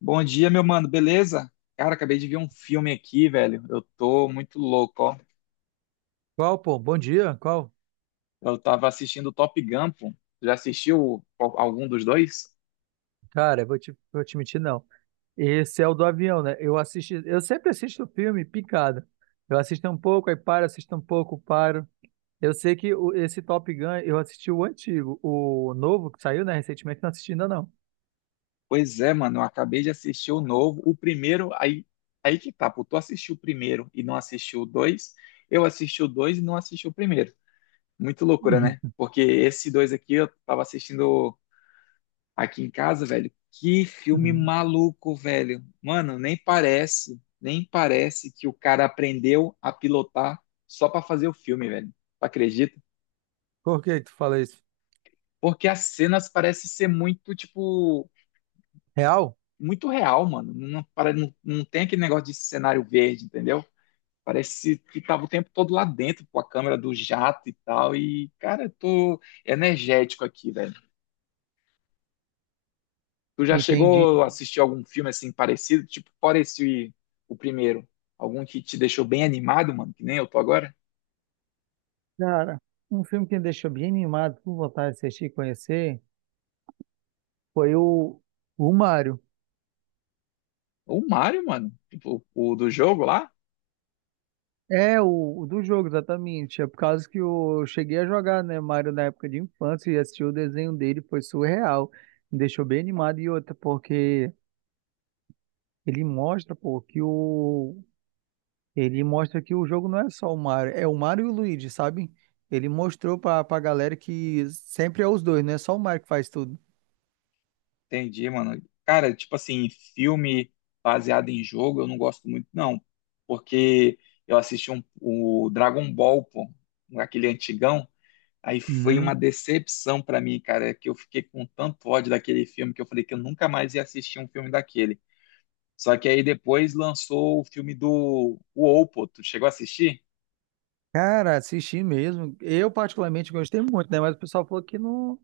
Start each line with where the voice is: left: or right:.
left: Bom dia, meu mano, beleza? Cara, acabei de ver um filme aqui, velho. Eu tô muito louco, ó.
right: Qual, pô? Bom dia? Qual?
left: Eu tava assistindo Top Gun, pô. Já assistiu algum dos dois?
right: Cara, vou te mentir, não. Esse é o do avião, né? Eu assisti, eu sempre assisto o filme picado. Eu assisto um pouco, aí paro, assisto um pouco, paro. Eu sei que esse Top Gun, eu assisti o antigo, o novo que saiu, né, recentemente, não assisti ainda não.
left: Pois é, mano, eu acabei de assistir o novo. O primeiro, aí, aí que tá, pô. Tu assistiu o primeiro e não assistiu o dois. Eu assisti o dois e não assisti o primeiro. Muito loucura, né?
right: Uhum,
left: Porque esse dois aqui eu tava assistindo. Aqui em casa, velho, que filme
right: uhum.
left: maluco, velho. Mano, nem parece que o cara aprendeu a pilotar só pra fazer o filme, velho. Tu acredita?
right: Por que que tu fala isso?
left: Porque as cenas parecem ser muito, tipo,
right: Real?
left: muito real, mano. Não, não, não tem aquele negócio de cenário verde, entendeu? Parece que tava o tempo todo lá dentro, com a câmera do jato e tal. E, cara, eu tô energético aqui, velho. Tu já
right: Entendi.
left: chegou a assistir algum filme assim parecido? Tipo, fora esse o primeiro. Algum que te deixou bem animado, mano, que nem eu tô agora?
right: Cara, um filme que me deixou bem animado, com vontade de assistir e conhecer, foi o, o Mário.
left: O Mario, mano. Tipo, o do jogo lá?
right: É, o do jogo, exatamente. É por causa que eu cheguei a jogar, né, Mario na época de infância e assisti o desenho dele, foi surreal. Me deixou bem animado. E outra, porque ele mostra, pô, que o. Ele mostra que o jogo não é só o Mario, é o Mario e o Luigi, sabe? Ele mostrou pra galera que sempre é os dois, não é só o Mario que faz tudo.
left: Entendi, mano. Cara, tipo assim, filme baseado em jogo eu não gosto muito, não. Porque eu assisti um, o Dragon Ball, pô, aquele antigão. Aí foi
right: Uhum.
left: uma decepção pra mim, cara, que eu fiquei com tanto ódio daquele filme que eu falei que eu nunca mais ia assistir um filme daquele. Só que aí depois lançou o filme do o Oppo, tu chegou a assistir?
right: Cara, assisti mesmo. Eu, particularmente, gostei muito, né? Mas o pessoal falou que não,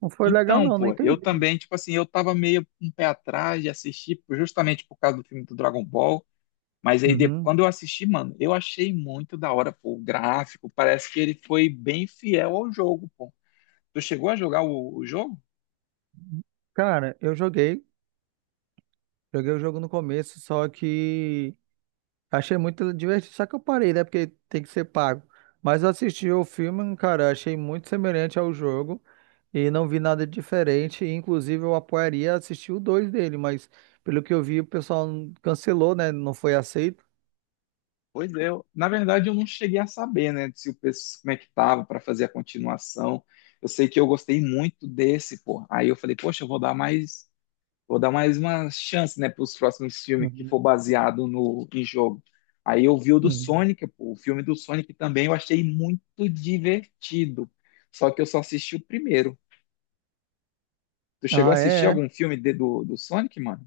right: não foi legal,
left: Então,
right: não, não
left: pô, eu
right: entendi.
left: também, tipo assim, eu tava meio um pé atrás de assistir pô, justamente por causa do filme do Dragon Ball, mas aí depois,
right: Uhum.
left: quando eu assisti, mano, eu achei muito da hora, pô, o gráfico, parece que ele foi bem fiel ao jogo, pô. Tu chegou a jogar o jogo?
right: Cara, eu joguei. Joguei o jogo no começo, só que achei muito divertido, só que eu parei, né? Porque tem que ser pago. Mas eu assisti o filme, cara, achei muito semelhante ao jogo e não vi nada de diferente. E, inclusive, eu apoiaria assistir o 2 dele, mas pelo que eu vi, o pessoal cancelou, né? Não foi aceito.
left: Pois é, na verdade eu não cheguei a saber, né, se o como é que tava pra fazer a continuação. Eu sei que eu gostei muito desse, pô. Aí eu falei, poxa, eu vou dar mais Vou dar mais uma chance, né, para os próximos filmes que for
right: Uhum.
left: baseado no em jogo. Aí eu vi o do
right: Uhum.
left: Sonic, pô, o filme do Sonic também eu achei muito divertido. Só que eu só assisti o primeiro. Tu chegou a
right: Ah,
left: assistir
right: é?
left: algum
right: É.
left: filme do Sonic, mano?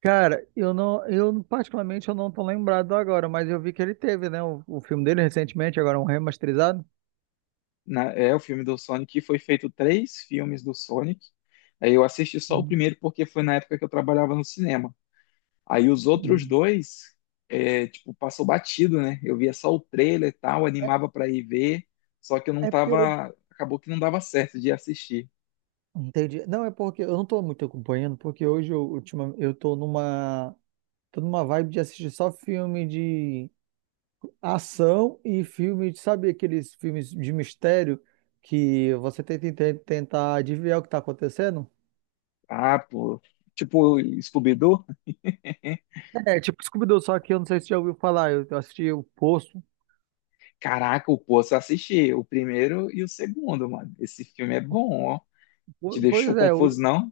right: Cara, eu não, eu particularmente eu não tô lembrado agora, mas eu vi que ele teve, né? O filme dele recentemente, agora um remasterizado.
left: É, o filme do Sonic foi feito três filmes do Sonic. Aí eu assisti só o
right: Uhum.
left: primeiro porque foi na época que eu trabalhava no cinema. Aí os outros
right: Uhum.
left: dois, é, tipo, passou batido, né? Eu via só o trailer e tal, animava pra ir ver, só que eu não
right: É porque eu,
left: tava, acabou que não dava certo de assistir.
right: Entendi. Não, é porque eu não tô muito acompanhando, porque hoje eu, eu tô numa vibe de assistir só filme de ação e filme, sabe aqueles filmes de mistério que você tenta tentar adivinhar o que tá acontecendo?
left: Ah, pô, tipo, Scooby-Doo? Né?
right: É, tipo Scooby-Doo, só que eu não sei se já ouviu falar, eu assisti o Poço.
left: Caraca, o só assisti o primeiro e o segundo, mano. Esse filme é bom, ó. Te deixou
right: Pois é,
left: confuso, não?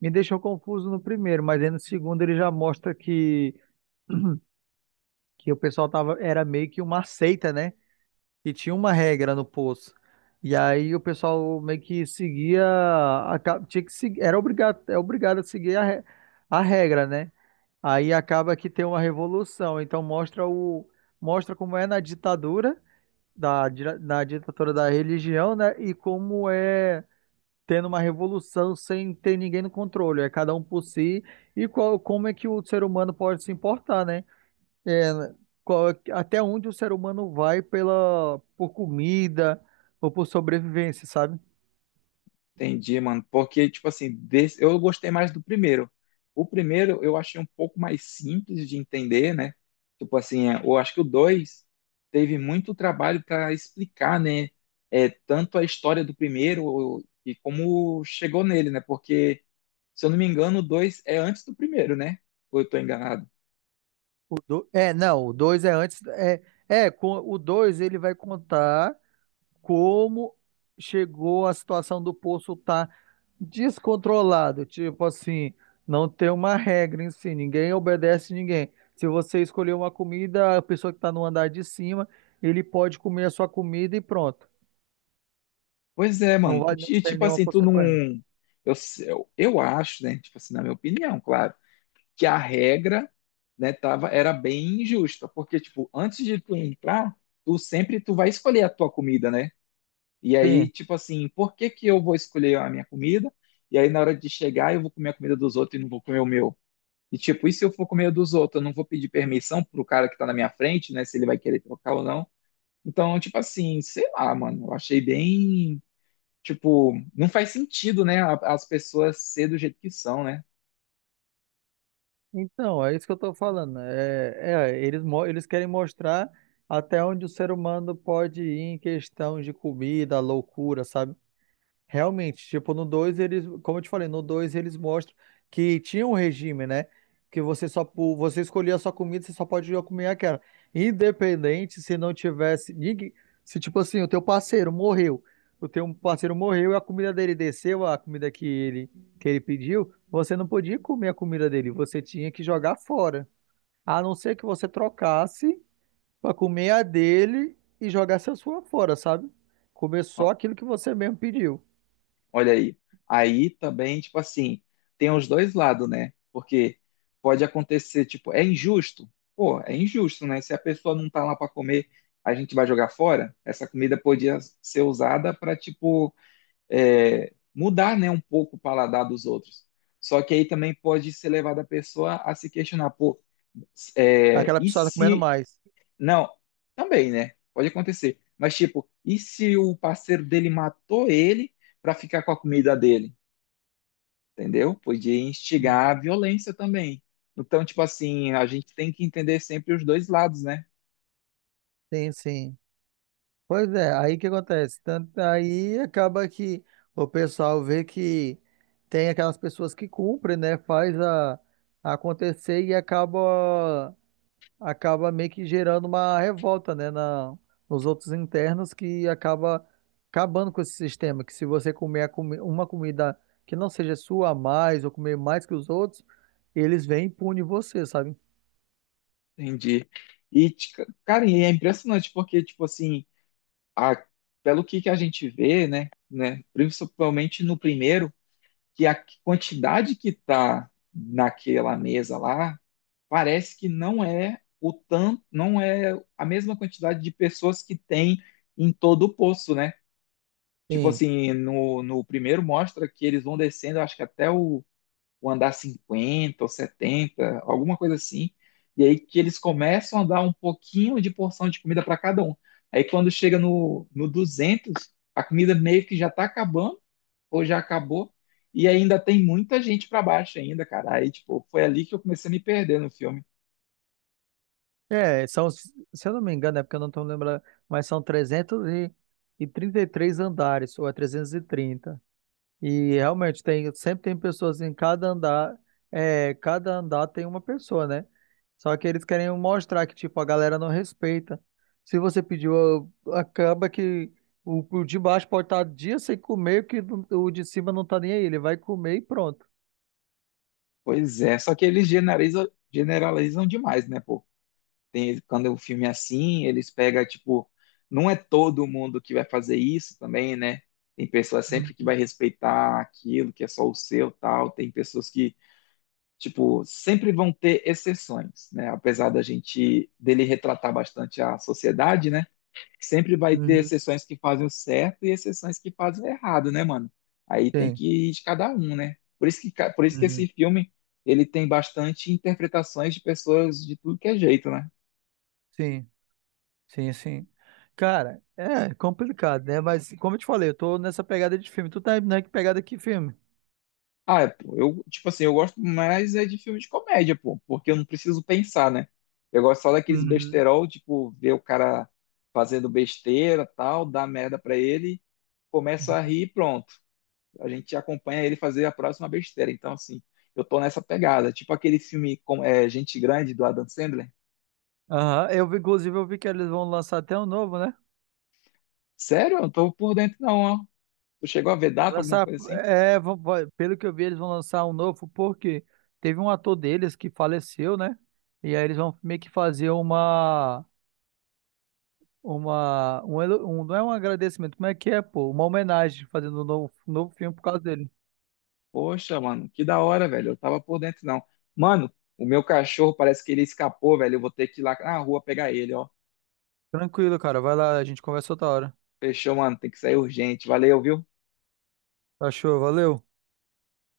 right: me deixou confuso no primeiro, mas aí no segundo ele já mostra que o pessoal tava, era meio que uma seita, né? E tinha uma regra no poço. E aí o pessoal meio que seguia, tinha que seguir, era obrigado, é obrigado a seguir a regra, né? Aí acaba que tem uma revolução. Então mostra o, mostra como é na ditadura na ditadura da religião, né? E como é tendo uma revolução sem ter ninguém no controle. É cada um por si e qual, como é que o ser humano pode se importar, né? É, né? Até onde o ser humano vai pela por comida ou por sobrevivência, sabe?
left: Entendi, mano. Porque, tipo assim, eu gostei mais do primeiro. O primeiro eu achei um pouco mais simples de entender, né? Tipo assim, é, eu acho que o dois teve muito trabalho para explicar, né? É, tanto a história do primeiro e como chegou nele, né? Porque, se eu não me engano, o dois é antes do primeiro, né? Ou eu tô enganado?
right: É, não, o 2 é antes, o 2 ele vai contar como chegou a situação do poço estar descontrolado, tipo assim, não tem uma regra em si, ninguém obedece ninguém. Se você escolher uma comida, a pessoa que está no andar de cima, ele pode comer a sua comida e pronto.
left: Pois é,
right: Não
left: mano.
right: vai, não
left: E,
right: tem
left: tipo
right: nenhuma
left: assim, tu não.
right: consequência.
left: Eu, eu acho, né? Tipo assim, na minha opinião, claro que a regra, né, tava, era bem injusta, porque, tipo, antes de tu entrar, tu sempre tu vai escolher a tua comida, né? E aí,
right: Sim.
left: tipo assim, por que que eu vou escolher a minha comida? E aí, na hora de chegar, eu vou comer a comida dos outros e não vou comer o meu. E tipo, e se eu for comer a dos outros, eu não vou pedir permissão pro cara que tá na minha frente, né? Se ele vai querer trocar ou não. Então, tipo assim, sei lá, mano, eu achei bem, tipo, não faz sentido, né? As pessoas ser do jeito que são, né?
right: Então, é isso que eu estou falando, né? Eles, eles querem mostrar até onde o ser humano pode ir em questão de comida, loucura, sabe? Realmente, tipo, no 2 eles, como eu te falei, no 2 eles mostram que tinha um regime, né? Que você você escolhia a sua comida, você só pode comer aquela. Independente se não tivesse ninguém, se tipo assim, o teu parceiro morreu, o teu parceiro morreu e a comida dele desceu, a comida que ele pediu, você não podia comer a comida dele, você tinha que jogar fora. A não ser que você trocasse para comer a dele e jogasse a sua fora, sabe? Comer só aquilo que você mesmo pediu.
left: Olha aí. Aí também, tipo assim, tem os dois lados, né? Porque pode acontecer, tipo, é injusto? Pô, é injusto, né? Se a pessoa não tá lá para comer, a gente vai jogar fora? Essa comida podia ser usada para, tipo, é, mudar, né, um pouco o paladar dos outros. Só que aí também pode ser levado a pessoa a se questionar, pô, é,
right: Aquela
left: e
right: pessoa tá comendo
left: se.
right: mais.
left: Não, também, né? Pode acontecer. Mas, tipo, e se o parceiro dele matou ele para ficar com a comida dele? Entendeu? Podia
right: Uhum.
left: instigar a violência também. Então, tipo assim, a gente tem que entender sempre os dois lados, né?
right: Sim, sim. Pois é, aí que acontece? Tanto aí acaba que o pessoal vê que tem aquelas pessoas que cumprem, né? Acontecer e acaba meio que gerando uma revolta, né? Na, nos outros internos que acabando com esse sistema. Que se você comer uma comida que não seja sua a mais ou comer mais que os outros, eles vêm e punem você, sabe?
left: Entendi. E, cara, e é impressionante porque, tipo assim, a- pelo que a gente vê, né, principalmente no primeiro, que a quantidade que tá naquela mesa lá, parece que não é o tanto, não é a mesma quantidade de pessoas que tem em todo o poço, né? Tipo
right: Sim.
left: assim, no primeiro mostra que eles vão descendo, acho que até o andar 50 ou 70 alguma coisa assim. E aí que eles começam a dar um pouquinho de porção de comida para cada um. Aí quando chega no 200 a comida meio que já tá acabando, ou já acabou, e ainda tem muita gente para baixo ainda, cara. Aí, tipo, foi ali que eu comecei a me perder no filme.
right: É, são, se eu não me engano, é porque eu não estou lembrando, mas são trezentos e trinta e três andares, ou é 330. E trinta. E realmente tem, sempre tem pessoas em cada andar, é, cada andar tem uma pessoa, né? Só que eles querem mostrar que, tipo, a galera não respeita. Se você pediu, acaba que o de baixo pode estar dias sem comer, que o de cima não tá nem aí, ele vai comer e pronto.
left: Pois é, só que eles generalizam, generalizam demais, né, pô? Tem, quando o filme é assim, eles pegam, tipo, não é todo mundo que vai fazer isso também, né? Tem pessoas sempre que
right: Uhum.
left: vai respeitar aquilo que é só o seu, tal. Tem pessoas que, tipo, sempre vão ter exceções, né? Apesar da gente dele retratar bastante a sociedade, né? Sempre vai ter
right: Uhum.
left: exceções que fazem o certo e exceções que fazem o errado, né, mano? Aí tem
right: Sim.
left: que ir de cada um, né? Por isso que, por isso que
right: Uhum.
left: esse filme ele tem bastante interpretações de pessoas de tudo que é jeito, né?
right: Sim. Sim, sim. Cara, é complicado, né? Mas como eu te falei, eu tô nessa pegada de filme. Tu tá na que pegada que filme?
left: Ah, é, pô, eu, tipo assim, eu gosto mais é de filme de comédia, pô, porque eu não preciso pensar, né? Eu gosto só daqueles
right: Uhum.
left: besterol, tipo, ver o cara fazendo besteira, tal, dá merda pra ele, começa a rir e pronto. A gente acompanha ele fazer a próxima besteira. Então, assim, eu tô nessa pegada. Tipo aquele filme com, é, Gente Grande, do Adam Sandler.
right: Aham, eu vi, inclusive, eu vi que eles vão lançar até um novo, né?
left: Sério? Eu não tô por dentro não, ó. Tu chegou a ver
right: Vai
left: data, alguma
right: lançar,
left: coisa assim?
right: é, pelo que eu vi, eles vão lançar um novo, porque teve um ator deles que faleceu, né? E aí eles vão meio que fazer uma, um, elo- um- não é um agradecimento, como é que é, pô? Uma homenagem, fazendo um novo filme por causa dele.
left: Poxa, mano, que da hora, velho. Eu tava por dentro, não. Mano, o meu cachorro parece que ele escapou, velho. Eu vou ter que ir lá na rua pegar ele, ó.
right: Tranquilo, cara, vai lá, a gente conversa outra hora.
left: Fechou, mano. Tem que sair urgente. Valeu, viu?
right: Achou, valeu.